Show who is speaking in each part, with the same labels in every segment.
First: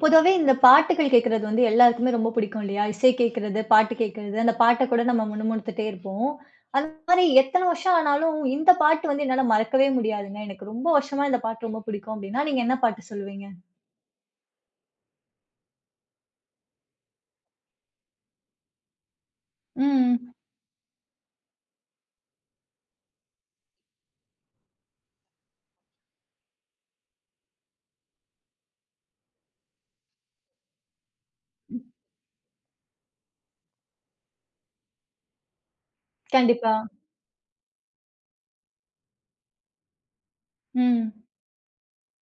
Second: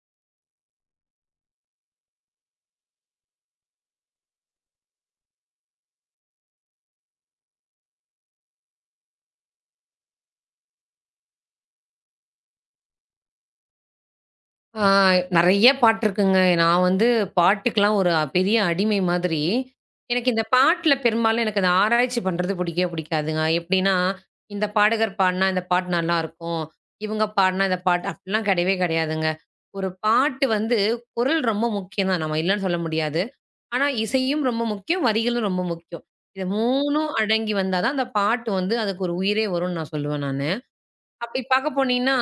Speaker 1: பொதுவாவே இந்த பாட்டுகள் கேட்கிறது வந்து எல்லாருக்குமே ரொம்ப பிடிக்கும் இல்லையா? இசை கேட்கிறது, பாட்டு கேட்கிறது, அந்த பாட்ட கூட நம்ம முணுமுணுத்துட்டே இருப்போம். அந்த மாரி எத்தன வருஷம் ஆனாலும் இந்த பாட்டு வந்து என்னால மறக்கவே முடியாதுங்க. எனக்கு ரொம்ப வருஷமா இந்த பாட்டு ரொம்ப பிடிக்கும் அப்படின்னா, நீங்க என்ன பாட்டு சொல்லுவீங்க?
Speaker 2: ஆ நெறைய பாட்டு இருக்குங்க. நான் வந்து பாட்டுக்கெல்லாம் ஒரு பெரிய அடிமை மாதிரி. எனக்கு
Speaker 1: ம்.
Speaker 2: இந்த பாட்டுல பெரும்பாலும் அந்த ஆராய்ச்சி பண்றது பிடிக்கவே பிடிக்காதுங்க. எப்படின்னா, இந்த பாடகர் பாடுனா இந்த பாட்டு நல்லாருக்கும். இவங்க பாடுனா இந்த பாட்டு அப்படிலாம் கிடையவே கிடையாதுங்க. ஒரு பாட்டு வந்து குரல் ரொம்ப முக்கியம் தான். நம்ம இல்லன்னு சொல்ல முடியாது. ஆனா இசையும் ரொம்ப முக்கியம், வரிகளும் ரொம்ப முக்கியம். இது
Speaker 1: கண்டிப்பா.
Speaker 2: 3ம் அடங்கி வந்தா தான் அந்த பாட்டு வந்து அதுக்கு ஒரு உயிரே வரும்னு நான் சொல்லுவேன் நானு.
Speaker 1: ம்.
Speaker 2: அப்படி பாக்க போனீங்கன்னா,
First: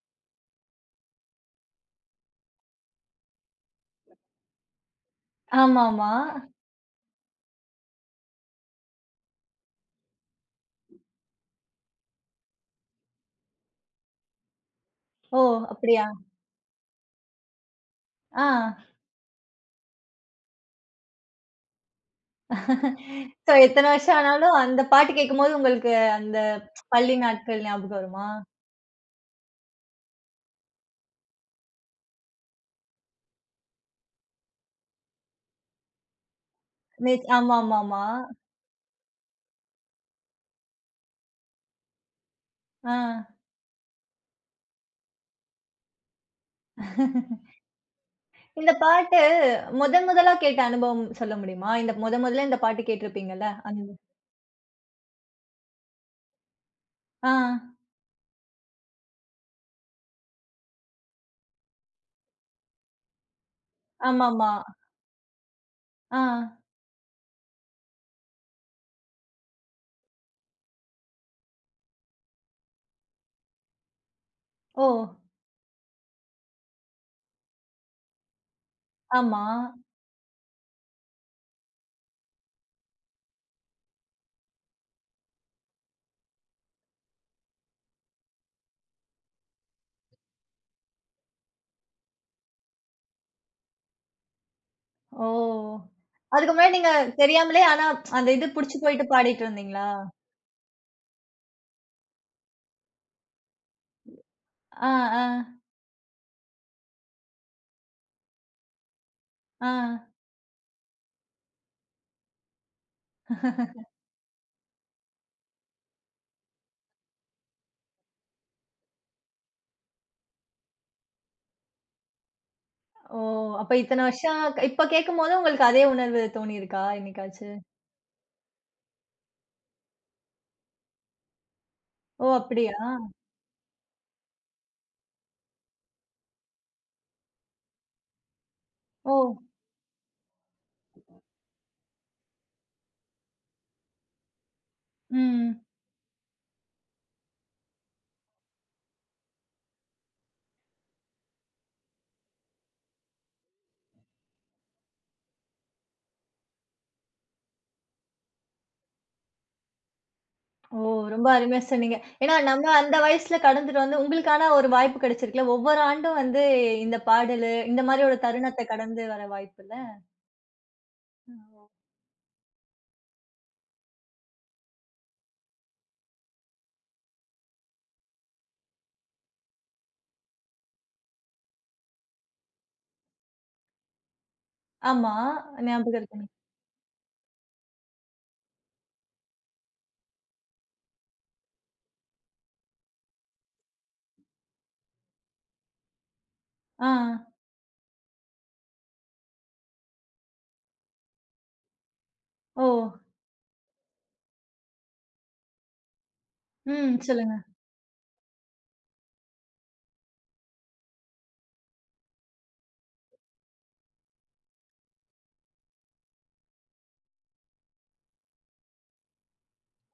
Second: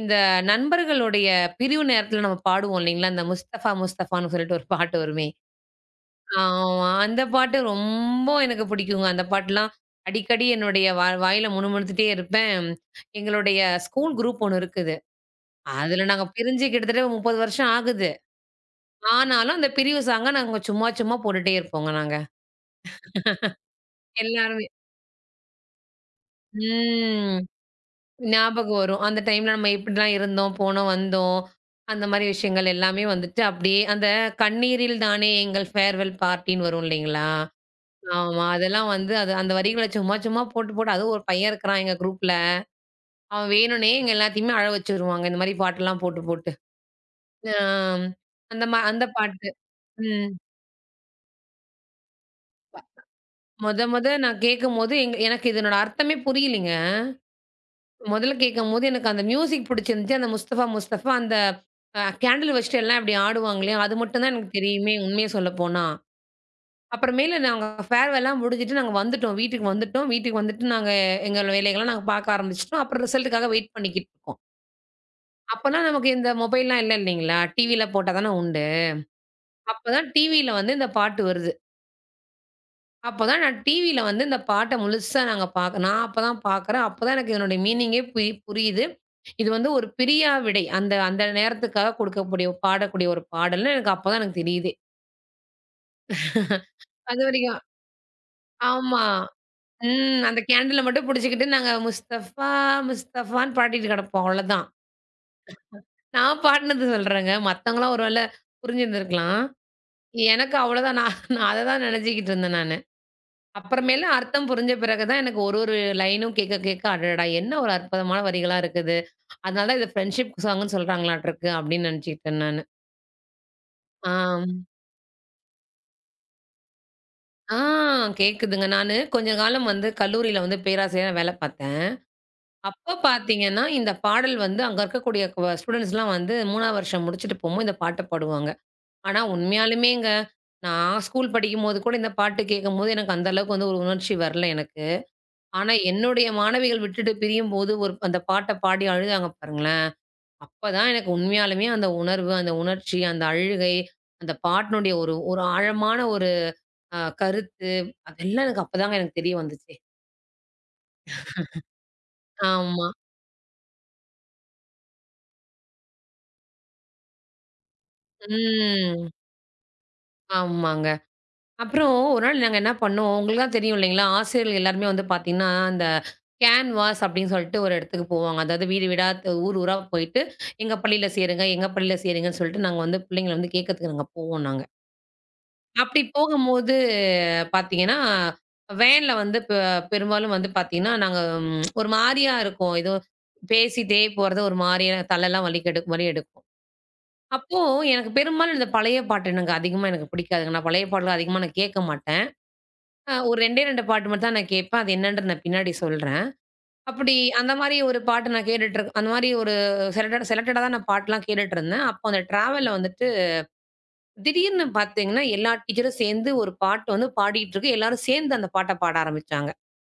Speaker 2: இந்த நண்பர்களுடைய பிரிவு நேரத்துல நம்ம பாடுவோம் இல்லைங்களா? அந்த முஸ்தஃபா முஸ்தஃபான்னு சொல்லிட்டு ஒரு பாட்டு வருமே.
Speaker 1: ஆமாமா.
Speaker 2: ஆமா. அந்த பாட்டு ரொம்ப எனக்கு பிடிக்குங்க. அந்த பாட்டுலாம் அடிக்கடி என்னுடைய வாயில முணுமுணுத்துட்டே இருப்பேன். எங்களுடைய ஸ்கூல் குரூப் ஒண்ணு இருக்குது.
Speaker 1: ஓ! அப்படியா?
Speaker 2: அதுல நாங்க பிரிஞ்சு கிட்டத்தட்ட 30 வருஷம் ஆகுது.
Speaker 1: ஆ.
Speaker 2: ஆனாலும் அந்த பிரிவு சாங்க நாங்க சும்மா சும்மா போட்டுட்டே இருப்போங்க நாங்க.
Speaker 1: சோ எத்தன வருஷம் ஆனாலும்
Speaker 2: எல்லாருமே.
Speaker 1: அந்த பாட்டு கேட்கும்போது உங்களுக்கு அந்த பள்ளி
Speaker 2: ம்.
Speaker 1: நாட்கள் ஞாபகம் வருமா?
Speaker 2: ஞாபகம் வரும். அந்த டைம்ல நம்ம இப்படிலாம் இருந்தோம், போனோம், வந்தோம். அந்த மாரி விஷயங்கள் எல்லாமே வந்துட்டு அப்படியே அந்த "கண்ணீரில் தானே எங்கள் ஃபேர்வெல் பார்ட்டின்னு" வரும் இல்லைங்களா?
Speaker 1: ஆமாமாமா.
Speaker 2: ஆமா. அதெல்லாம் வந்து அது அந்த வரிகள சும்மா சும்மா போட்டு போட்டு அதுவும் ஒரு பையன் இருக்கிறான் எங்க குரூப்ல.
Speaker 1: ஆ.
Speaker 2: அவன் வேணும்னே எங்க எல்லாத்தையுமே அழ வச்சுருவாங்க. இந்த மாரி பாட்டெல்லாம் போட்டு போட்டு. ஆ
Speaker 1: இந்த
Speaker 2: அந்த
Speaker 1: பாட்டு
Speaker 2: பாட்டு.
Speaker 1: முதன்
Speaker 2: ம்.
Speaker 1: முதலா கேட்ட அனுபவம் சொல்ல முடியுமா? இந்த முதல்ல இந்த பாட்டு கேட்டிருப்பீங்கல்ல. அந்த
Speaker 2: மொத மொத நான் கேட்கும்போது எனக்கு இதனோட அர்த்தமே புரியலைங்க.
Speaker 1: ஆ,
Speaker 2: முதல்ல கேட்கும்போது எனக்கு அந்த மியூசிக் பிடிச்சிருந்துச்சு. அந்த முஸ்தபா முஸ்தபா அந்த கேண்டில் வச்சுட்டு எல்லாம் இப்டி ஆடுவாங்க இல்லையா? அது மட்டும் தான்
Speaker 1: ஆமாமா.
Speaker 2: எனக்கு தெரியுமே உண்மைய சொல்லப்போனா.
Speaker 1: ஆ,
Speaker 2: அப்புறமேலு நாங்க ஃபேர்வெல்லாம் முடிஞ்சுட்டு நாங்க வந்துட்டோம். வீட்டுக்கு வந்துட்டோம். வீட்டுக்கு வந்துட்டு நாங்க எங்க வேலைகள்லாம் நாங்க பார்க்க ஆரம்பிச்சுட்டோம். அப்புறம் ரிசல்ட்டுக்காக வெயிட் பண்ணிக்கிட்டு இருக்கோம்.
Speaker 1: ஓ!
Speaker 2: அப்பலாம் நமக்கு இந்த மொபைல்லாம் இல்லைங்களா? டிவில போட்டா தானே உண்டு.
Speaker 1: ஆமா.
Speaker 2: அப்பதான் டிவில வந்து இந்த பாட்டு வருது. அப்பதான் நான் டிவியில வந்து இந்த பாட்ட முழுசா நாங்க பாக்க நான் அப்பதான் பாக்குறேன். அப்பதான் எனக்கு இதனுடைய மீனிங்கே புரியுது. இது வந்து ஒரு பிரியா விடை. அந்த அந்த நேரத்துக்காக கொடுக்கக்கூடிய பாடக்கூடிய ஒரு பாடல்ன்னு எனக்கு அப்பதான் எனக்கு தெரியுதே.
Speaker 1: ஓ! அதுக்கு முன்னாடி நீங்க
Speaker 2: அதுவரைக்கும்
Speaker 1: தெரியாமலே ஆனா அந்த இது புடிச்சு
Speaker 2: ஆமா.
Speaker 1: போயிட்டு பாடிட்டு இருந்தீங்களா?
Speaker 2: ம். அந்த கேண்டில மட்டும் புடிச்சுக்கிட்டு நாங்க முஸ்தஃபா, முஸ்தஃபான்னு பாடிட்டு கிடப்போம். அவ்வளோதான்.
Speaker 1: ஆ, ஆ,
Speaker 2: நான் பாடுனது சொல்றேங்க. மத்தவங்கலாம் ஒரு வேள புரிஞ்சிருந்திருக்கலாம்.
Speaker 1: ஆ.
Speaker 2: எனக்கு அவ்வளோதான் நான் நான் அததான் நினச்சுக்கிட்டு இருந்தேன் நானு. அப்புறமேலு அர்த்தம் புரிஞ்ச பிறகு தான் எனக்கு ஒரு ஒரு லைனும் கேட்க கேட்க, "அடடா! என்ன ஒரு அற்புதமான வரிகளா இருக்குது. அதனால தான் இத ஃப்ரெண்ட்ஷிப் சாங்குன்னு சொல்றாங்களாட்ருக்கு" அப்படின்னு நெனச்சுக்கிட்டேன் நானு.
Speaker 1: ஓ! அப்ப இத்தன
Speaker 2: ஆ.
Speaker 1: வருஷம் இப்ப கேட்கும்போது உங்களுக்கு அதே உணர்வு தோணியிருக்கா என்னைக்காச்சு?
Speaker 2: ஆ கேக்குதுங்க. நானு கொஞ்ச காலம் வந்து கல்லூரியில வந்து பேராசிரியரா வேல பார்த்தேன்.
Speaker 1: ஓ! அப்படியா?
Speaker 2: அப்ப பார்த்தீங்கன்னா, இந்த பாடல் வந்து அங்க இருக்கக்கூடிய ஸ்டூடண்ட்ஸ்லாம் வந்து 3ஆவது வருஷம் முடிச்சுட்டு போம்போது இந்த பாட்ட பாடுவாங்க.
Speaker 1: ஓ!
Speaker 2: ஆனா உண்மையாலுமேங்க, நான் ஸ்கூல் படிக்கும்போது கூட இந்த பாட்டு கேட்கும்போது எனக்கு அந்த அளவுக்கு வந்து ஒரு உணர்ச்சி வரல எனக்கு.
Speaker 1: ம்.
Speaker 2: ஆனா, என்னுடைய மாணவிகள் விட்டுட்டு பிரியும்போது, ஒரு அந்த பாட்ட பாடி அழுதாங்க பாருங்களேன்! அப்பதான் எனக்கு உண்மையாலுமே அந்த உணர்வு, அந்த உணர்ச்சி, அந்த அழுகை, அந்த பாட்டினுடைய ஒரு ஒரு ஆழமான ஒரு கருத்து, அதெல்லாம் எனக்கு அப்பதாங்க எனக்கு தெரிய வந்துச்சே!
Speaker 1: ஓ! ரொம்ப அருமையா சொன்னீங்க. ஏன்னா நம்ம
Speaker 2: ஆமா.
Speaker 1: அந்த வயசுல கடந்துட்டு வந்து உங்களுக்கான ஒரு வாய்ப்பு கிடைச்சிருக்குல்ல. ஒவ்வொரு ஆண்டும் வந்து இந்த பாடலு, இந்த மாரி ஒரு தருணத்த கடந்து
Speaker 2: ம்.
Speaker 1: வர வாய்ப்புல்ல.
Speaker 2: ஆமாங்க.
Speaker 1: ஓ!
Speaker 2: அப்புறம் ஒரு நாள் நாங்க என்ன பண்ணோம், உங்களுக்கு தான் தெரியும் இல்லைங்களா? ஆசிரியர்கள் எல்லாருமே வந்து பார்த்தீங்கன்னா, அந்த கேன்வாஸ் அப்படின்னு சொல்லிட்டு ஒரு இடத்துக்கு போவாங்க. அதாவது வீடு வீடா, ஊர் ஊரா போயிட்டு, எங்க பள்ளியில சேருங்க, எங்க பள்ளியில சேருங்கன்னு சொல்லிட்டு, நாங்க வந்து பிள்ளைங்கள வந்து கேட்கறதுக்கு நாங்க போவோம் நாங்க.
Speaker 1: ஆமா. ஞாபகம்
Speaker 2: அப்படி
Speaker 1: இருக்கு எனக்கு.
Speaker 2: போகும்போது பார்த்தீங்கன்னா, வேன்ல வந்து பெரும்பாலும் வந்து பார்த்தீங்கன்னா, நாங்க ஒரு மாரியா இருக்கோம். ஏதோ பேசிட்டே போறது ஒரு மாரியா தலலாம் வலிக்கு எடு வலி எடுக்கும்.
Speaker 1: ஆ.
Speaker 2: அப்போ எனக்கு பெரும்பாலும் இந்த பழைய பாட்டு எனக்கு அதிகமா எனக்கு பிடிக்காதுங்க. நான் பழைய பாடல் அதிகமா நான் கேட்க மாட்டேன்.
Speaker 1: ஓ!
Speaker 2: ஒரு 2டே 2 பாட்டு மட்டும் தான் நான் கேட்பேன். அது என்னன்றது நான் பின்னாடி சொல்றேன்.
Speaker 1: ம்.
Speaker 2: அப்படி
Speaker 1: சொல்லுங்க.
Speaker 2: அந்த மாரி ஒரு பாட்டு நான் கேட்டுட்டு இருக் அந்த மாரி ஒரு செலக்டடா தான் நான் பாட்டுலாம் கேட்டுட்டு இருந்தேன். அப்போ அந்த ட்ராவல்ல வந்துட்டு திடீர்னு பார்த்தீங்கன்னா, எல்லா டீச்சரும் சேர்ந்து ஒரு பாட்டு வந்து பாடிட்டு இருக்கு. எல்லாரும் சேர்ந்து அந்த பாட்ட பாட ஆரம்பிச்சாங்க.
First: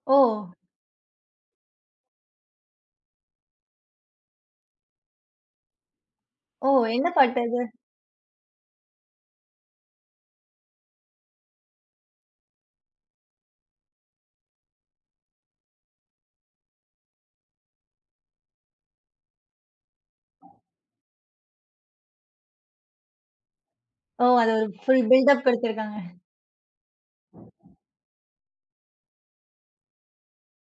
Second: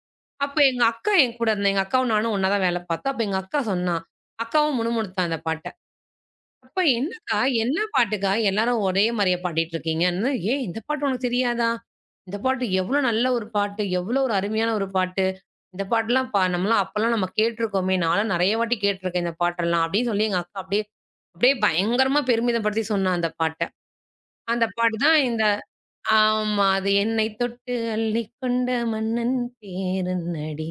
Speaker 1: ஓ!
Speaker 2: அப்ப எங்க அக்கா என் கூட இருந்தா. எங்க அக்காவும் நானும் ஒண்ணா தான் வேலை பார்த்தோம். அப்ப எங்க அக்கா சொன்னா. அக்காவும் முணுமுணுத்தா அந்த பாட்ட.
Speaker 1: ஓ!
Speaker 2: "அப்ப
Speaker 1: என்ன
Speaker 2: என்னக்கா,
Speaker 1: பாட்டு அது?
Speaker 2: என்ன பாட்டுக்கா எல்லாரும் ஒரே மாரியா பாடிட்டு இருக்கீங்கன்னு." "ஏய்! இந்த பாட்டு உனக்கு தெரியாதா? இந்த பாட்டு எவ்ளோ நல்ல ஒரு பாட்டு. எவ்ளோ ஒரு அருமையான ஒரு பாட்டு. இந்த பாட்டெல்லாம் நம்மலாம் அப்பலாம் நம்ம கேட்டுருக்கோமே. நான்லாம் நெறைய வாட்டி கேட்டுருக்கேன் இந்த பாட்டெல்லாம்." அப்படின்னு சொல்லி எங்க அக்கா அப்படியே அப்படியே பயங்கரமா பெருமிதப்படுத்தி சொன்னா அந்த பாட்ட.
Speaker 1: ஓ! அது
Speaker 2: அந்த
Speaker 1: ஒரு
Speaker 2: பாட்டு
Speaker 1: ஃபுல்
Speaker 2: தான்
Speaker 1: பில்டப்
Speaker 2: இந்த
Speaker 1: குடுத்துருக்காங்க.
Speaker 2: ஆமா. அது என்னை தொட்டு அள்ளிக்கொண்ட மன்னன் பேருந்தடி.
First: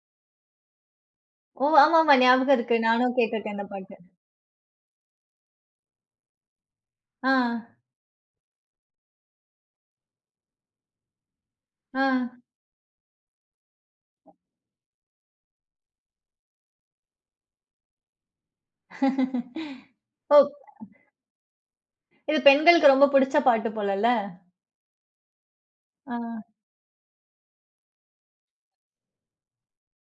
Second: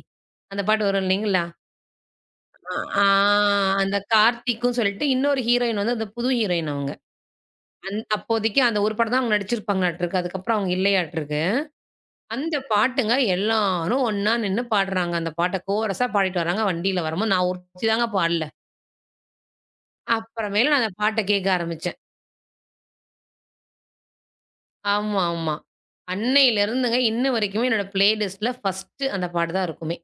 Speaker 2: அந்த பாட்டு வரும் இல்லைங்களா?
Speaker 1: ஓ! ஆமாமா. ஞாபகம்
Speaker 2: ஆ.
Speaker 1: இருக்கு.
Speaker 2: ஆ
Speaker 1: நானும் கேட்டுருக்கேன் இந்த பாட்டு.
Speaker 2: அந்த கார்த்திக்கும் சொல்லிட்டு இன்னொரு ஹீரோயின் வந்து அந்த புது ஹீரோயின் அவங்க.
Speaker 1: ஆ,
Speaker 2: அப்போதைக்கு அந்த ஒரு படம் தான் அவங்க நடிச்சிருப்பாங்களாட்டுருக்கு. அதுக்கப்புறம் அவங்க இல்லையாட்டுருக்கு.
Speaker 1: ஆ.
Speaker 2: அந்த பாட்டுங்க எல்லாரும் ஒண்ணா நின்னு பாடுறாங்க. அந்த பாட்ட கோரஸா பாடிட்டு வராங்க வண்டியில வரும்போது. நான் ஒருத்தி தாங்க பாடல.
Speaker 1: ஓ!
Speaker 2: அப்புறமேலு நான் அந்த பாட்ட கேட்க ஆரம்பிச்சேன்.
Speaker 1: இது பெண்களுக்கு ரொம்ப புடிச்ச பாட்டு போலல்ல.
Speaker 2: ஆமா, ஆமா.
Speaker 1: ஆ.
Speaker 2: அன்னையிலருந்துங்க இன்ன வரைக்குமே என்னோட பிளேலிஸ்ட்ல ஃபர்ஸ்ட்டு அந்த பாட்டு தான் இருக்குமே!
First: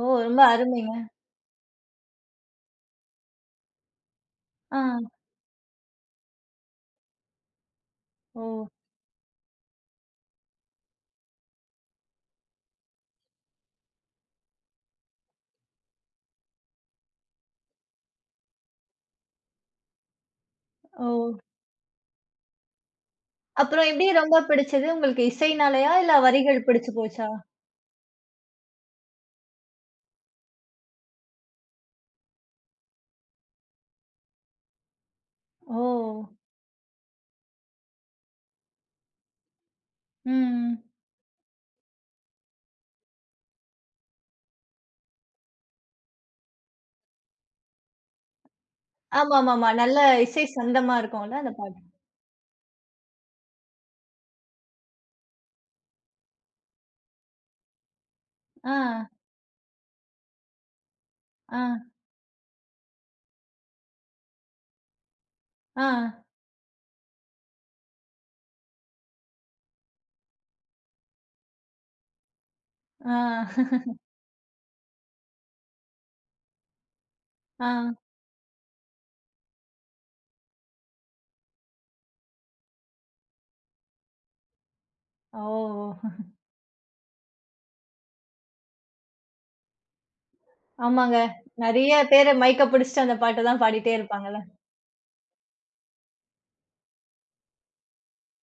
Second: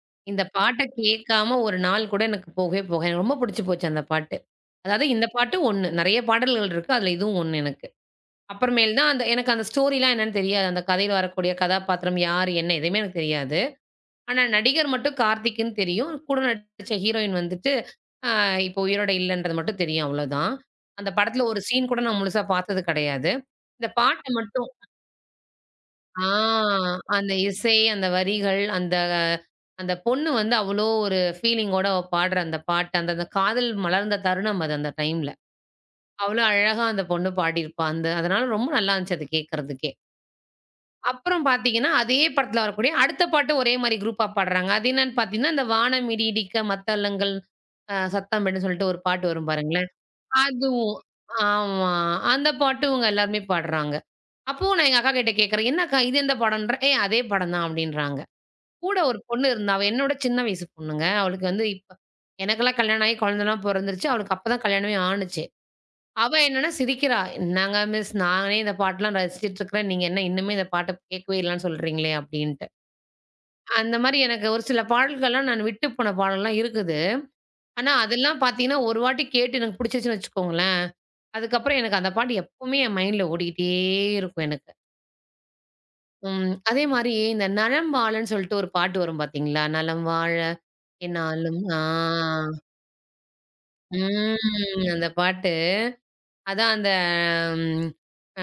Speaker 1: ஓ! ரொம்ப
Speaker 2: இந்த பாட்ட
Speaker 1: அருமைங்க.
Speaker 2: கேட்காம ஒரு நாள் கூட எனக்கு போகவே போகாது. எனக்கு ரொம்ப புடிச்சு போச்சு அந்த பாட்டு.
Speaker 1: ஆ.
Speaker 2: அதாவது இந்த பாட்டு 1 நெறைய பாடல்கள் இருக்கு. அதுல இதுவும் 1 எனக்கு.
Speaker 1: ஓ,
Speaker 2: அப்புறமேல் தான் அந்த எனக்கு அந்த ஸ்டோரிலாம் என்னன்னு தெரியாது. அந்த கதையில வரக்கூடிய கதாபாத்திரம் யார், என்ன எதுவுமே எனக்கு தெரியாது. ஆனா நடிகர் மட்டும் கார்த்திக்ன்னு தெரியும். கூட நடிச்ச ஹீரோயின் வந்துட்டு அ இப்போ உயிரோட இல்லன்றது மட்டும் தெரியும் அவ்வளோதான். அந்த
Speaker 1: ஓ.
Speaker 2: படத்துல ஒரு சீன் கூட நான் முழுசா பார்த்தது கிடையாது. இந்த
Speaker 1: அப்புறம் எப்படி
Speaker 2: பாட்ட
Speaker 1: ரொம்ப
Speaker 2: மட்டும்
Speaker 1: பிடிச்சது? உங்களுக்கு இசைனாலயா? இல்ல
Speaker 2: ஆ
Speaker 1: வரிகள் பிடிச்சு போச்சா?
Speaker 2: அந்த இசை, அந்த வரிகள், அந்த அந்த பொண்ணு வந்து அவ்ளோ ஒரு ஃபீலிங்கோட பாடுற அந்த பாட்டு, அந்த அந்த காதல் மலர்ந்த தருணம் அது அந்த டைம்ல.
Speaker 1: ஓ!
Speaker 2: அவ்ளோ அழகா அந்த பொண்ணு பாடியிருப்பா. அந்த அதனால ரொம்ப நல்லா இருந்துச்சு அது கேட்கறதுக்கே.
Speaker 1: ம்.
Speaker 2: அப்புறம் பார்த்தீங்கன்னா, அதே படத்துல வரக்கூடிய அடுத்த பாட்டு ஒரே மாரி குரூப்பா பாடுறாங்க. அது என்னன்னு பார்த்தீங்கன்னா, இந்த "வானமிடி இடிக்க மத்தளங்கள் சத்தம் இடுன்னு" சொல்லிட்டு ஒரு பாட்டு வரும்
Speaker 1: ஆமாமாமா.
Speaker 2: பாருங்களேன்.
Speaker 1: நல்ல இசை
Speaker 2: அதுவும்
Speaker 1: சந்தமா இருக்கும்ல அந்த பாட்டு.
Speaker 2: ஆமா. அந்த பாட்டும் இவங்க எல்லாருமே பாடுறாங்க. அப்பவும் நான் எங்க அக்காகிட்ட கேட்கிறேன், "என்ன அக்கா கிட்ட கேக்குறேன், என்னக்கா இது எந்த படம்ன்றேன்?" "ஏய் அதே படம் தான்" அப்படின்றாங்க.
Speaker 1: ஆ,
Speaker 2: கூட ஒரு பொண்ணு இருந்தா. அவ என்னோட சின்ன வயசு பொண்ணுங்க. அவளுக்கு
Speaker 1: ஆ,
Speaker 2: வந்து இப்ப எனக்கெல்லாம் கல்யாணம் ஆகி குழந்தலாம் பொறந்துருச்சு. அவளுக்கு அப்ப தான் கல்யாணமே ஆணுச்சு.
Speaker 1: ஆ,
Speaker 2: அவ என்னன்னா சிரிக்கிறா. "என்னங்க மிஸ் நானே இந்த பாட்டெல்லாம் ரசிச்சுட்டு இருக்கிறேன். நீங்க என்ன இன்னுமே இந்த பாட்ட கேட்கவே இல்லன்னு சொல்றீங்களே?" அப்படின்ட்டு.
Speaker 1: ஆ,
Speaker 2: அந்த மாரி எனக்கு ஒரு சில பாடல்கள்லாம் நான் விட்டு போன பாடல்லாம் இருக்குது.
Speaker 1: ஆ.
Speaker 2: ஆனா அதெல்லாம் பார்த்தீங்கன்னா, ஒரு வாட்டி கேட்டு எனக்கு பிடிச்சிருச்சுன்னு வச்சுக்கோங்களேன், அதுக்கப்புறம் எனக்கு அந்த பாட்டு எப்பவுமே என் மைண்ட்ல ஓடிக்கிட்டே இருக்கும் எனக்கு.
Speaker 1: ஓ!
Speaker 2: ம். அதே மாரி இந்த நலம் வாழன்னு சொல்லிட்டு ஒரு பாட்டு வரும் பார்த்தீங்களா? "நலம் வாழ
Speaker 1: ஆமாங்க.
Speaker 2: என்னாலும்" ஆ.
Speaker 1: நெறைய பேரு மைக்க பிடிச்சுட்டு அந்த பாட்டு தான் பாடிட்டே இருப்பாங்கல்ல.
Speaker 2: ம். அந்த பாட்டு. அதான் அந்த ம்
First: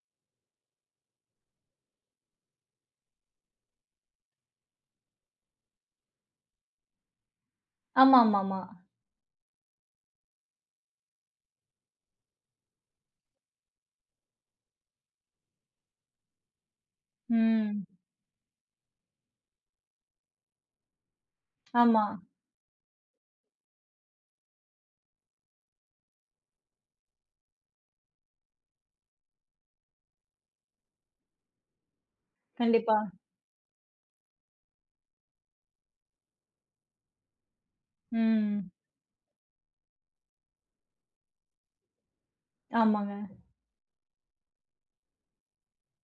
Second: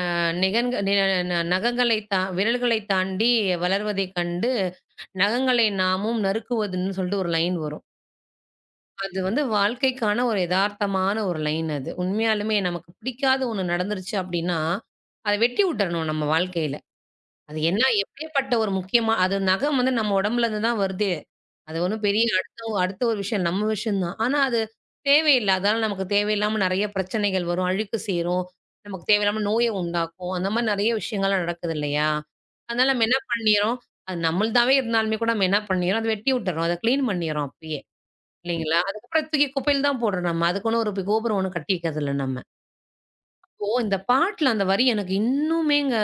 Speaker 2: அ நிகன்க நி ந நகங்களை விரல்களை தாண்டி வளர்வதைக் கண்டு, நகங்களை நாமும் நறுக்குவதுன்னு சொல்லிட்டு ஒரு லைன் வரும்.
Speaker 1: ஆமாமாமா.
Speaker 2: அது வந்து வாழ்க்கைக்கான ஒரு எதார்த்தமான ஒரு லைன் அது. உண்மையாலுமே நமக்கு பிடிக்காத ஒண்ணு நடந்துருச்சு அப்படின்னா, அத வெட்டி உட்டரணும் நம்ம வாழ்க்கையில. அது என்ன
Speaker 1: ம்.
Speaker 2: எப்பேர்ப்பட்ட ஒரு முக்கியமா அது நகம் வந்து நம்ம உடம்புல இருந்து தான் வருதே. அது ஒண்ணும்
Speaker 1: ஆமா.
Speaker 2: பெரிய அடுத்த அடுத்த ஒரு விஷயம் நம்ம விஷயம் தான். ஆனா அது தேவையில்ல. அதால நமக்கு தேவையில்லாம நெறைய பிரச்சனைகள் வரும். அழுக்கு சேரும். நமக்கு தேவையில்லாம நோய உண்டாக்கும். அந்த மாரி நெறைய விஷயங்கள்லாம் நடக்குது இல்லையா? அதனால
Speaker 1: கண்டிப்பா.
Speaker 2: நம்ம என்ன பண்ணிர்றோம், அது நம்மள்தாவே இருந்தாலுமே கூட நம்ம என்ன பண்ணிர்றோம், அத வெட்டி விட்டுர்றோம். அத கிளீன் பண்ணிர்றோம் அப்பயே.
Speaker 1: ம்.
Speaker 2: இல்லைங்களா? அதுக்கப்புறம் தூக்கி குப்பையில தான் போடுறோம் நம்ம. அதுக்குன்னு ஒரு கோபுரம் ஒண்ணும் கட்டி வைக்கிறதில்ல நம்ம.
Speaker 1: ஆமாங்க.
Speaker 2: இப்போ இந்த பாட்டுல அந்த வரி எனக்கு இன்னுமேங்க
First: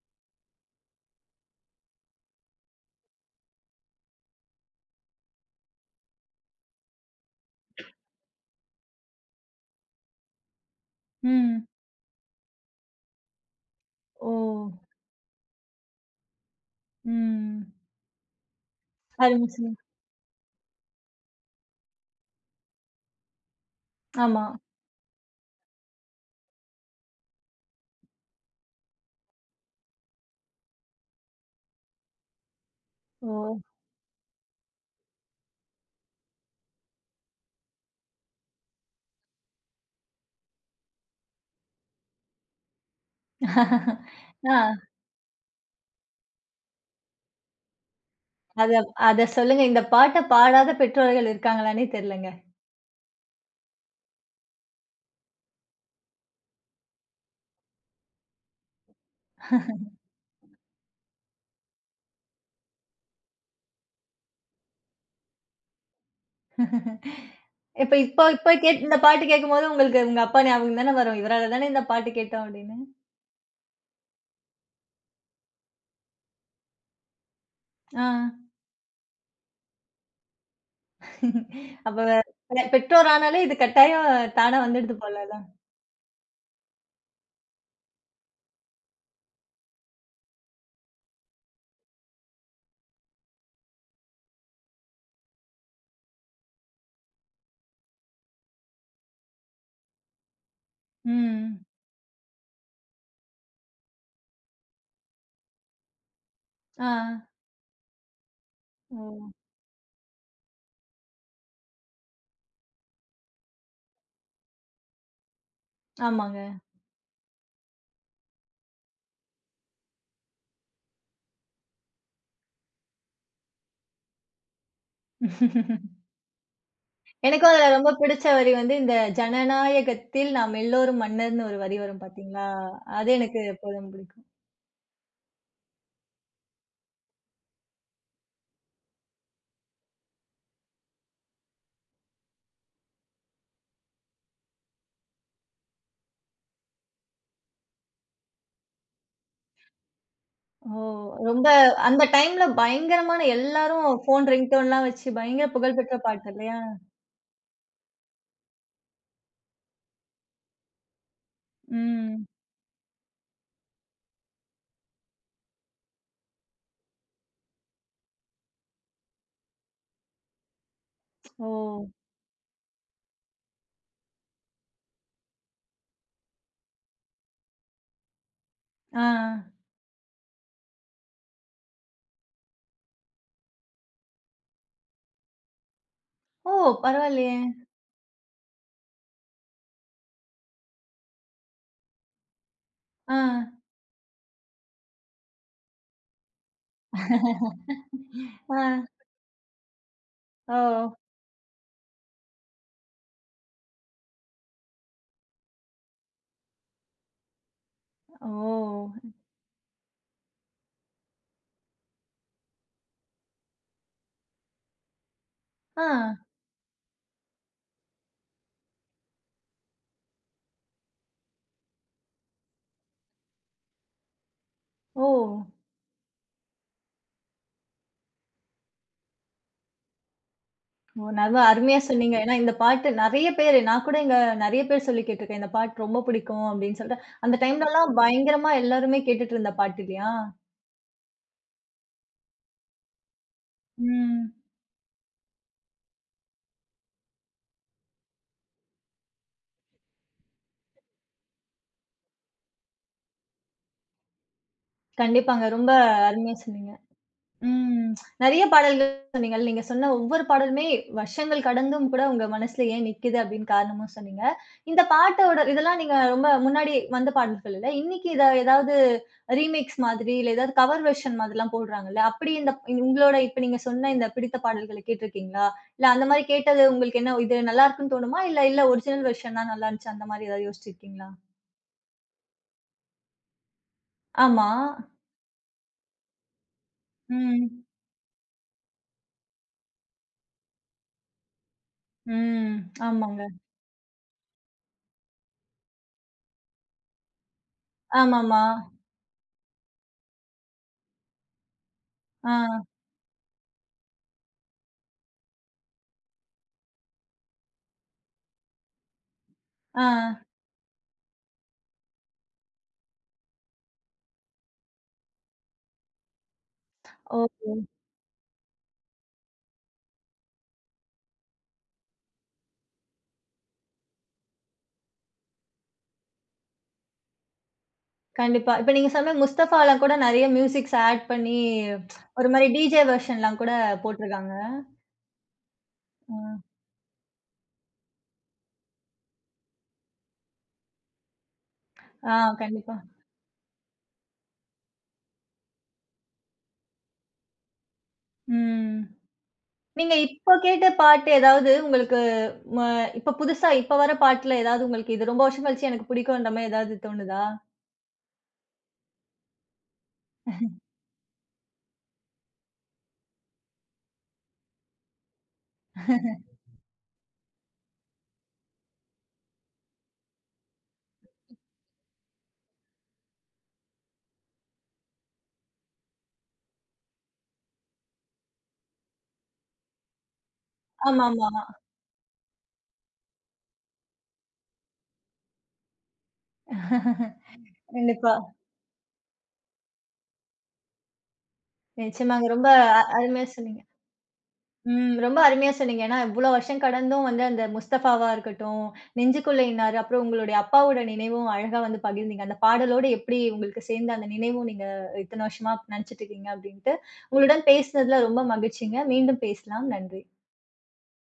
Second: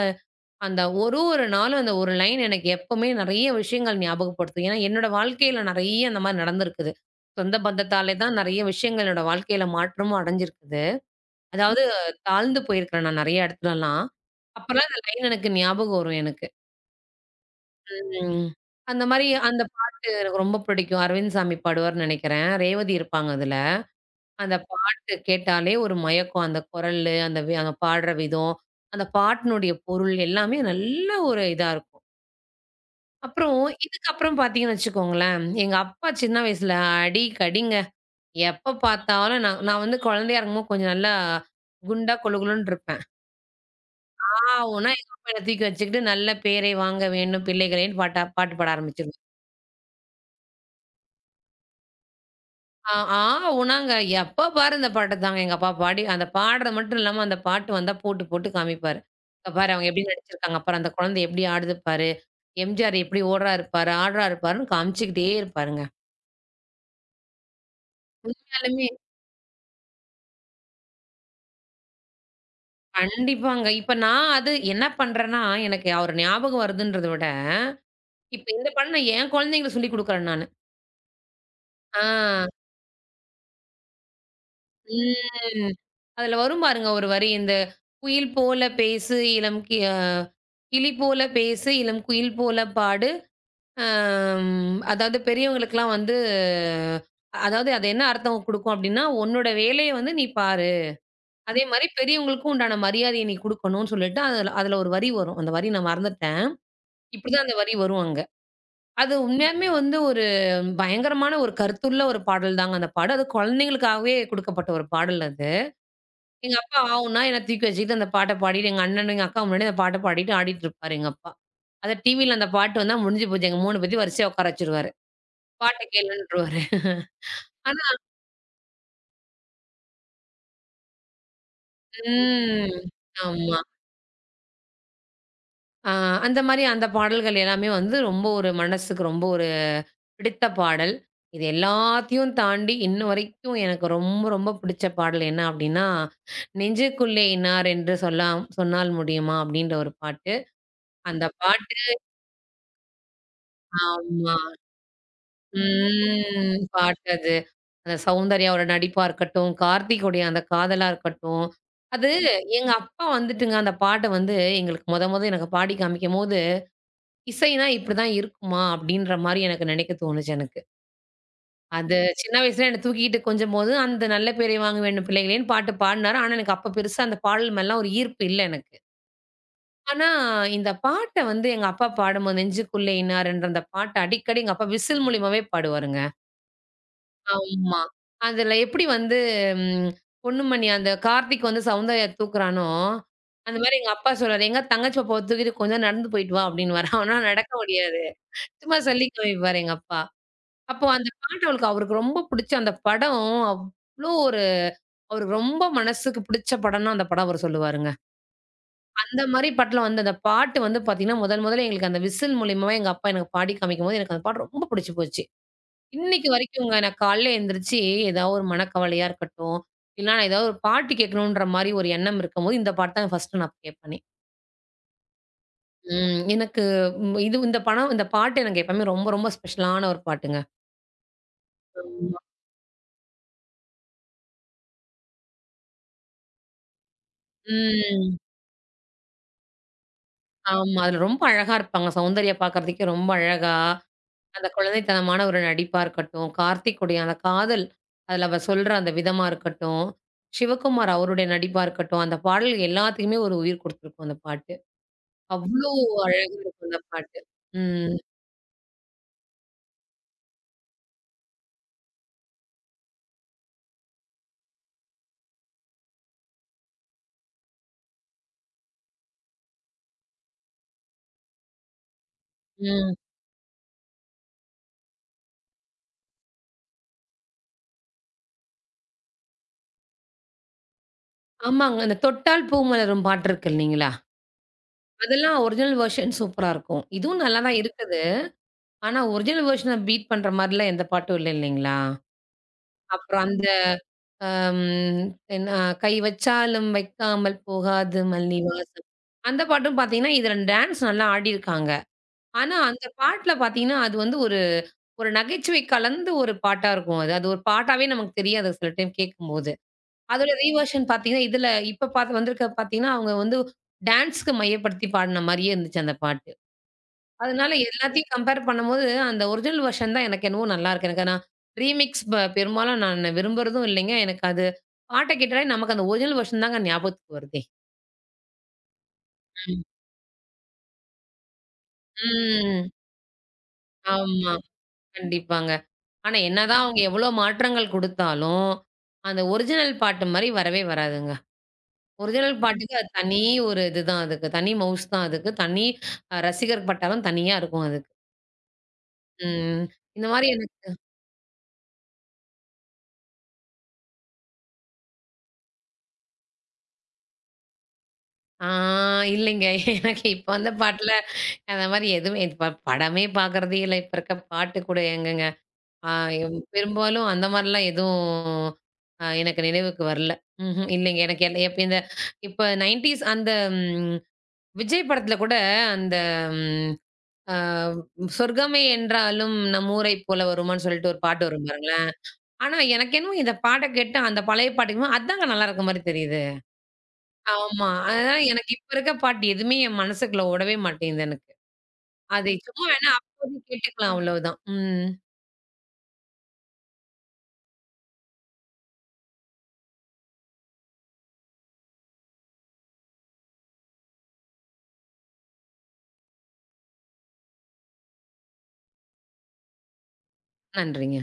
Speaker 2: அந்த ஒரு லைன் எனக்கு எப்பவுமே நெறைய விஷயங்கள் ஞாபகப்படுத்தும். ஏன்னா, என்னோட வாழ்க்கையில நெறைய அந்த மாரி நடந்திருக்குது. சொந்த பந்தத்தாலே தான் நெறைய விஷயங்கள் என்னோட வாழ்க்கையில மாற்றமும் அடைஞ்சிருக்குது.
Speaker 1: ம்.
Speaker 2: அதாவது தாழ்ந்து போயிருக்கிறேன் நான் நெறைய இடத்துலலாம்.
Speaker 1: ஓ!
Speaker 2: அப்பலாம் அந்த லைன் எனக்கு ஞாபகம் வரும் எனக்கு.
Speaker 1: ம்.
Speaker 2: ம். அந்த மாரி
Speaker 1: அருமை
Speaker 2: அந்த
Speaker 1: சொன்னீங்க.
Speaker 2: பாட்டு எனக்கு ரொம்ப பிடிக்கும். அரவிந்த் சாமி பாடுவார்ன்னு நெனைக்கிறேன். ரேவதி இருப்பாங்க அதுல.
Speaker 1: ஆமா.
Speaker 2: அந்த பாட்டு கேட்டாலே ஒரு மயக்கம். அந்த குரலு, அந்த வி அவங்க பாடுற விதம், அந்த பாட்டினுடைய பொருள் எல்லாமே நல்ல ஒரு இதா இருக்கும்.
Speaker 1: ஓ!
Speaker 2: அப்புறம் இதுக்கப்புறம் பார்த்தீங்கன்னு வச்சுக்கோங்களேன், எங்க அப்பா சின்ன வயசுல அடி, கடிங்க. எப்ப பார்த்தாலும் நான் நான் வந்து குழந்தையா இருக்கும்போது கொஞ்சம் நல்லா குண்டா கொழு கொழுன்னு இருப்பேன்.
Speaker 1: ஆ.
Speaker 2: ஆவுன்னா எங்க அப்பா என்ன தூக்கி வச்சுக்கிட்டு, "நல்ல பேரை வாங்க வேண்டும் பிள்ளைகளேன்னு" பாட்டு பாட
Speaker 1: அத
Speaker 2: ஆரம்பிச்சுருவேன்.
Speaker 1: அத சொல்லுங்க. இந்த பாட்ட பாடாத பெற்றோர்கள் இருக்காங்களான்னே தெரியலங்க.
Speaker 2: ஆ ஆவுனாங்க எப்ப பாரு இந்த பாட்ட தாங்க எங்க அப்பா பாடி, அந்த பாடுறது மட்டும் இல்லாம அந்த பாட்டு வந்தா போட்டு போட்டு காமிப்பாரு. "இங்க பாரு அவங்க எப்படி நடிச்சிருக்காங்க, பாரு அந்த குழந்தை எப்படி ஆடுது பாரு, எம்ஜிஆர் எப்படி ஓடுறாரு பாரு, ஆடுறாரு பாருன்னு" காமிச்சுக்கிட்டே இருப்பாருங்க.
Speaker 1: இப்ப இப்ப இப்ப கேட்
Speaker 2: உண்மையாலுமே
Speaker 1: இந்த பாட்டு கேட்கும்போது உங்களுக்கு உங்க அப்பா ஞாபகம் தானே வரும். இவரால தானே இந்த பாட்டு கேட்டோம் அப்படின்னு.
Speaker 2: கண்டிப்பாங்க. இப்ப நான் அது என்ன பண்றேன்னா, எனக்கு அவரு ஞாபகம் வருதுன்றத விட,
Speaker 1: ஆ.
Speaker 2: இப்ப இந்த பாடம் நான் என் குழந்தைங்களுக்கு சொல்லிக் குடுக்குறேன் நானு.
Speaker 1: அப்ப
Speaker 2: ஆ,
Speaker 1: பெற்றோர் ஆனாலே இது கட்டாயம் தானா வந்துடுது போலல.
Speaker 2: ம். அதுல வரும் பாருங்க ஒரு வரி. இந்த "குயில் போல பேசு இளம் கி அ கிளி போல பேசு இளம் குயில் போல பாடு" அம் அதாவது பெரியவங்களுக்கெல்லாம் வந்து அதாவது அது என்ன அர்த்தம் குடுக்கும் அப்டின்னா, "உன்னோட வேலைய வந்து நீ பாரு. அதே
Speaker 1: ம்.
Speaker 2: மாரி பெரியவங்களுக்கும் உண்டான மரியாதைய நீ குடுக்கணும்னு" சொல்லிட்டு அதுல அதுல ஒரு வரி வரும். அந்த வரி நான் மறந்துட்டேன்.
Speaker 1: ஆ.
Speaker 2: இப்டிதான் அந்த வரி வரும் அங்க. அது
Speaker 1: ஓ!
Speaker 2: உண்மையாலுமே வந்து ஒரு பயங்கரமான ஒரு கருத்துள்ள ஒரு பாடல் தாங்க அந்த பாடல். அது குழந்தைங்களுக்காகவே குடுக்கப்பட்ட ஒரு பாடல் அது.
Speaker 1: ஆமாங்க.
Speaker 2: எங்க அப்பா ஆவுன்னா என்ன தூக்கி வச்சுக்கிட்டு அந்த பாட்ட பாடிட்டு, எங்க அண்ணனும், எங்க அக்கா முன்னாடி அந்த பாட்ட பாடிட்டு ஆடிட்டு இருப்பாரு எங்க அப்பா. அத டிவில அந்த பாட்டு வந்தா முடிஞ்சு போச்சு. எங்க 3 பேத்தையும் வரிசையா உட்கார வச்சுருவாரு. பாட்ட கேளுன்ருவாரு.
Speaker 1: எனக்கும் அதுல
Speaker 2: ஆனா
Speaker 1: ரொம்ப பிடிச்ச வரி வந்து இந்த ஜனநாயகத்தில் நாம் எல்லோரும் மன்னர்ன்னு ஒரு வரி வரும் பார்த்தீங்களா?
Speaker 2: ம்.
Speaker 1: அது எனக்கு
Speaker 2: ஆமா.
Speaker 1: எப்போதும் பிடிக்கும்.
Speaker 2: ஆ அந்த மாரி அந்த பாடல்கள் எல்லாமே வந்து ரொம்ப ஒரு மனசுக்கு ரொம்ப ஒரு பிடித்த பாடல். இது எல்லாத்தையும் தாண்டி இன்ன வரைக்கும் எனக்கு ரொம்ப, ரொம்ப பிடிச்ச பாடல் என்ன அப்டின்னா, "நெஞ்சுக்குள்ளே இன்னார் என்று சொல்லாம் சொன்னால் முடியுமா?" அப்டின்ற ஒரு பாட்டு.
Speaker 1: ஓ!
Speaker 2: அந்த
Speaker 1: ரொம்ப
Speaker 2: பாட்டு
Speaker 1: அந்த டைம்ல பயங்கரமான எல்லாரும் ஃபோன்
Speaker 2: ஆமா.
Speaker 1: ரிங்டோன்லாம் வச்சு பயங்கர புகழ்பெற்ற பாட்டு
Speaker 2: ம்.
Speaker 1: இல்லையா?
Speaker 2: பாட்டு அது. அந்த சௌந்தர்யாவோட நடிப்பா இருக்கட்டும், கார்த்திக்குடைய அந்த காதலா இருக்கட்டும். அது
Speaker 1: ம்.
Speaker 2: எங்க அப்பா வந்துட்டுங்க அந்த பாட்ட வந்து எங்களுக்கு மொத மொத எனக்கு பாடி காமிக்கும்போது, இசைனா இப்டிதான் இருக்குமா? அப்டின்ற மாரி எனக்கு நெனைக்க தோணுச்சு எனக்கு.
Speaker 1: ஓ!
Speaker 2: அது சின்ன வயசுல என்ன தூக்கிட்டு கொஞ்சும்போது, அந்த "நல்ல பேரை வாங்க வேண்டும் பிள்ளைகளேன்னு" பாட்டு பாடுனாரு. ஆனா, எனக்கு அப்ப பெருசா அந்த பாடல் மேலலாம் ஒரு ஈர்ப்பு இல்ல எனக்கு.
Speaker 1: ஆ.
Speaker 2: ஆனா, இந்த பாட்ட வந்து எங்க அப்பா பாடும்போது, "நெஞ்சுக்குள்ளே இன்னார்ன்ற" அந்த பாட்ட அடிக்கடி எங்க அப்பா விசில் மூலியமாவே பாடுவாருங்க.
Speaker 1: ஓ! பரவாயில்லையே!
Speaker 2: ஆமா. அதுல எப்படி வந்து ம் பொண்ணுமணி அந்த கார்த்திக் வந்து சௌந்தர்யா தூக்குறானோ,
Speaker 1: ஆ.
Speaker 2: அந்த மாரி எங்க அப்பா சொல்றாரு, "எங்க தங்கச்சி பாப்பாவ தூக்கிட்டு கொஞ்சம் நடந்து போயிட்டு வா" அப்படின்னுவாரு. அவனால நடக்க முடியாது.
Speaker 1: ஆ.
Speaker 2: சும்மா சொல்லி காமிப்பாரு எங்க அப்பா.
Speaker 1: ஓ!
Speaker 2: அப்போ அந்த பாட்டு அவளுக்கு அவருக்கு ரொம்ப பிடிச்ச அந்த படம், அவ்ளோ ஒரு அவருக்கு ரொம்ப மனசுக்கு பிடிச்ச படம்னா அந்த படம் அவரு சொல்லுவாருங்க.
Speaker 1: ஓ!
Speaker 2: அந்த மாரி படத்துல வந்து அந்த பாட்டு வந்து பாத்தீங்கன்னா, முதல் முதல்ல எங்களுக்கு அந்த விசில் மூலியமாவே எங்க அப்பா எனக்கு பாடி காமிக்கும்போது, எனக்கு அந்த பாட்டு ரொம்ப பிடிச்சு போச்சு.
Speaker 1: ஆ.
Speaker 2: இன்னைக்கு வரைக்குங்க நான் காலைல எந்திரிச்சு ஏதாவது ஒரு மனக்கவலையா இருக்கட்டும், இல்லனா ஏதாவது ஒரு பாட்டு கேட்கணுன்ற மாரி ஒரு எண்ணம் இருக்கும்போது, இந்த பாட்டு தான் ஃபர்ஸ்ட்டு நான் கேட்பனே.
Speaker 1: ஓ!
Speaker 2: ம். எனக்கு ம், இது இந்த படம் இந்த பாட்டு எனக்கு எப்பவுமே ரொம்ப ரொம்ப ஸ்பெஷலான ஒரு பாட்டுங்க.
Speaker 1: ஓ! நல்லா அருமையா சொன்னீங்க.
Speaker 2: ஆமா.
Speaker 1: ஏன்னா இந்த பாட்டு நெறைய பேரு நான் கூட இங்க நெறைய பேர் சொல்லி கேட்டுருக்கேன். இந்த பாட்டு ரொம்ப பிடிக்கும் அப்படின்னு சொல்லிட்டு. அந்த டைம்லலாம்
Speaker 2: ம்.
Speaker 1: பயங்கரமா எல்லாருமே கேட்டுட்டு இருந்த பாட்டு இல்லையா?
Speaker 2: ஆமா. அதுல ரொம்ப அழகா இருப்பாங்க. சௌந்தர்யா பார்க்கறதுக்கே ரொம்ப அழகா,
Speaker 1: ம்.
Speaker 2: அந்த குழந்தைத்தனமான ஒரு நடிப்பா இருக்கட்டும், கார்த்திக் உடைய அந்த காதல், அதுல அவ சொல்ற அந்த விதமா இருக்கட்டும், சிவகுமார் அவருடைய நடிப்பா இருக்கட்டும், அந்த பாடல் எல்லாத்துக்குமே ஒரு உயிர் குடுத்துருக்கும் அந்த பாட்டு.
Speaker 1: கண்டிப்பாங்க.
Speaker 2: அவ்ளோ
Speaker 1: ரொம்ப அருமையா
Speaker 2: அழகா இருக்கும்
Speaker 1: சொன்னீங்க.
Speaker 2: அந்த பாட்டு.
Speaker 1: ம்.
Speaker 2: ம்,
Speaker 1: நெறைய பாடல்கள் சொன்னீங்க. நீங்க சொன்ன ஒவ்வொரு பாடலுமே வருஷங்கள் கடந்தும் கூட உங்க மனசுல ஏன் நிக்குது அப்டின்னு காரணமும் சொன்னீங்க. இந்த பாட்டோட இதெல்லாம் நீங்க ரொம்ப முன்னாடி வந்த பாடல்கள் இல்ல. இன்னைக்கு இத ஏதாவது ரீமிக்ஸ் மாதிரி இல்ல ஏதாவது கவர் வெர்ஷன் மாதிரிலாம் போடுறாங்கல்ல. அப்படி இந்த
Speaker 2: ம்.
Speaker 1: உங்களோட இப்ப நீங்க சொன்ன இந்த பிடித்த பாடல்கள கேட்டிருக்கீங்களா? இல்ல அந்த மாரி கேட்டது உங்களுக்கு என்ன இது நல்லா இருக்குன்னு தோணுமா? இல்ல இல்ல ஒரிஜினல் வெர்ஷன் தான் நல்லா இருந்துச்சு அந்த மாரி ஏதாவது யோசிச்சிருக்கீங்களா?
Speaker 2: ஆமாங்க. அந்த "தொட்டால் பூ மலரும்" பாட்டு இருக்கு இல்லைங்களா?
Speaker 1: ஆமா.
Speaker 2: அதெல்லாம் ஒரிஜினல் வெர்ஷன் சூப்பரா இருக்கும். இதுவும் நல்லா தான்
Speaker 1: ம்.
Speaker 2: இருக்குது. ஆனா ஒரிஜினல் வெர்ஷன பீட் பண்ற மாரிலாம் எந்த பாட்டும் இல்ல இல்லைங்களா?
Speaker 1: ம். ஆமாங்க.
Speaker 2: அப்புறம் அந்த அம் என்ன "கை வச்சாலும் வைக்காமல் போகாது மல்லி
Speaker 1: ஆமாமா.
Speaker 2: வாசம்." அந்த பாட்டும் பார்த்தீங்கன்னா, இதுல டான்ஸ் நல்லா ஆடியிருக்காங்க.
Speaker 1: ஆ.
Speaker 2: ஆனா, அந்த பாட்டுல பார்த்தீங்கன்னா, அது வந்து ஒரு ஒரு நகைச்சுவை கலந்த ஒரு பாட்டா இருக்கும் அது. அது ஒரு பாட்டாவே நமக்கு தெரியாது சில டைம் கேட்கும்போது.
Speaker 1: ஆ.
Speaker 2: அதோட ரீவர்ஷன் பார்த்தீங்கன்னா, இதுல இப்ப பார்த்து வந்திருக்க பார்த்தீங்கன்னா, அவங்க வந்து டான்ஸ்க்கு மையப்படுத்தி பாடுன மாரியே இருந்துச்சு அந்த பாட்டு.
Speaker 1: ஓ!
Speaker 2: அதனால எல்லாத்தையும் கம்பேர் பண்ணும்போது, அந்த ஒரிஜினல் வெர்ஷன் தான் எனக்கு என்னவோ நல்லா இருக்கு. எனக்கு நான் ரீமிக்ஸ் பெரும்பாலும் நான் விரும்புறதும் இல்லைங்க. எனக்கு அது பாட்ட கேட்டாலே நமக்கு அந்த ஒரிஜினல் வெர்ஷன் தாங்க ஞாபகத்துக்கு வருதே.
Speaker 1: கண்டிப்பா. இப்ப நீங்க சொன்ன
Speaker 2: ம்.
Speaker 1: முஸ்தபாலாம் கூட நெறைய மியூசிக்ஸ் ஆட் பண்ணி, ஒரு மாரி
Speaker 2: ம்.
Speaker 1: டிஜே வெர்ஷன்லாம் கூட
Speaker 2: ஆமா.
Speaker 1: போட்டுருக்காங்க.
Speaker 2: கண்டிப்பாங்க. ஆனா
Speaker 1: ம்.
Speaker 2: என்னதான் அவங்க எவ்வளோ மாற்றங்கள் குடுத்தாலும், அந்த ஒரிஜினல் பாட்டு மாரி வரவே வராதுங்க.
Speaker 1: ஆ
Speaker 2: ஒரிஜினல் பாட்டுக்கு
Speaker 1: கண்டிப்பா.
Speaker 2: அது தனி ஒரு இதுதான் அதுக்கு. தனி மவுஸ் தான் அதுக்கு. தனி ரசிகர் பட்டாலும் தனியா இருக்கும் அதுக்கு.
Speaker 1: ம்.
Speaker 2: ம்.
Speaker 1: நீங்க
Speaker 2: இந்த மாரி
Speaker 1: இப்போ கேட்ட
Speaker 2: எனக்கு
Speaker 1: பாட்டு ஏதாவது உங்களுக்கு ம இப்ப புதுசா இப்ப வர பாட்டுல ஏதாவது உங்களுக்கு இது ரொம்ப வருஷம் கழிச்சு எனக்கு பிடிக்கும்ன்ற மாரி ஏதாவது தோணுதா?
Speaker 2: ஆ இல்லைங்க. எனக்கு இப்ப வந்த பாட்டுல அந்த மாரி எதுவுமே இப்ப படமே பார்க்கறதே இல்ல. இப்ப இருக்க பாட்டு கூட எங்கங்க. ஆ எம் பெரும்பாலும் அந்த மாரிலாம் எதுவும் எனக்கு நினைவுக்கு வரல. ம்ஹ்ம். இல்லைங்க. எனக்கு எப்ப இந்த இப்ப 90ஸ் அந்த ம் விஜய் படத்துல கூட அந்த ம் அ "சொர்க்கமே என்றாலும் நம்மூரை போல வருமான்னு" சொல்லிட்டு ஒரு பாட்டு
Speaker 1: ஆமாமா.
Speaker 2: வரும் பாருங்களேன். ஆனா எனக்கு என்னமோ இந்த பாட்ட கேட்டா அந்த பழைய பாட்டுக்குமே அதாங்க நல்லா இருக்க மாரி தெரியுது. ஆமா.
Speaker 1: கண்டிப்பா.
Speaker 2: அதனால எனக்கு இப்ப இருக்க பாட்டு எதுவுமே என் மனசுக்குள்ள ஓடவே மாட்டேங்குது எனக்கு.
Speaker 1: நிச்சயமாங்க.
Speaker 2: அதை
Speaker 1: ரொம்ப
Speaker 2: சும்மா வேணா
Speaker 1: அருமையா
Speaker 2: அப்போதைக்கு
Speaker 1: சொன்னீங்க.
Speaker 2: கேட்டுக்கலாம் அவ்வளவுதான். ம்.
Speaker 1: ம். ரொம்ப அருமையா சொன்னீங்க. ஏன்னா, இவ்ளோ வருஷம் கடந்தும் வந்து அந்த முஸ்தஃபாவா இருக்கட்டும், நெஞ்சுக்குள்ள இன்னார், அப்புறம் உங்களுடைய அப்பாவோட நினைவும் அழகா வந்து பகிர்ந்தீங்க. அந்த பாடலோடு எப்படி உங்களுக்கு சேர்ந்த அந்த நினைவும் நீங்க இத்தன வருஷமா நெனச்சுட்டு இருக்கீங்க அப்படின்ட்டு. உங்களுடன் பேசினதுல ரொம்ப மகிழ்ச்சிங்க. மீண்டும் பேசலாம். நன்றி.
Speaker 2: நன்றிங்க.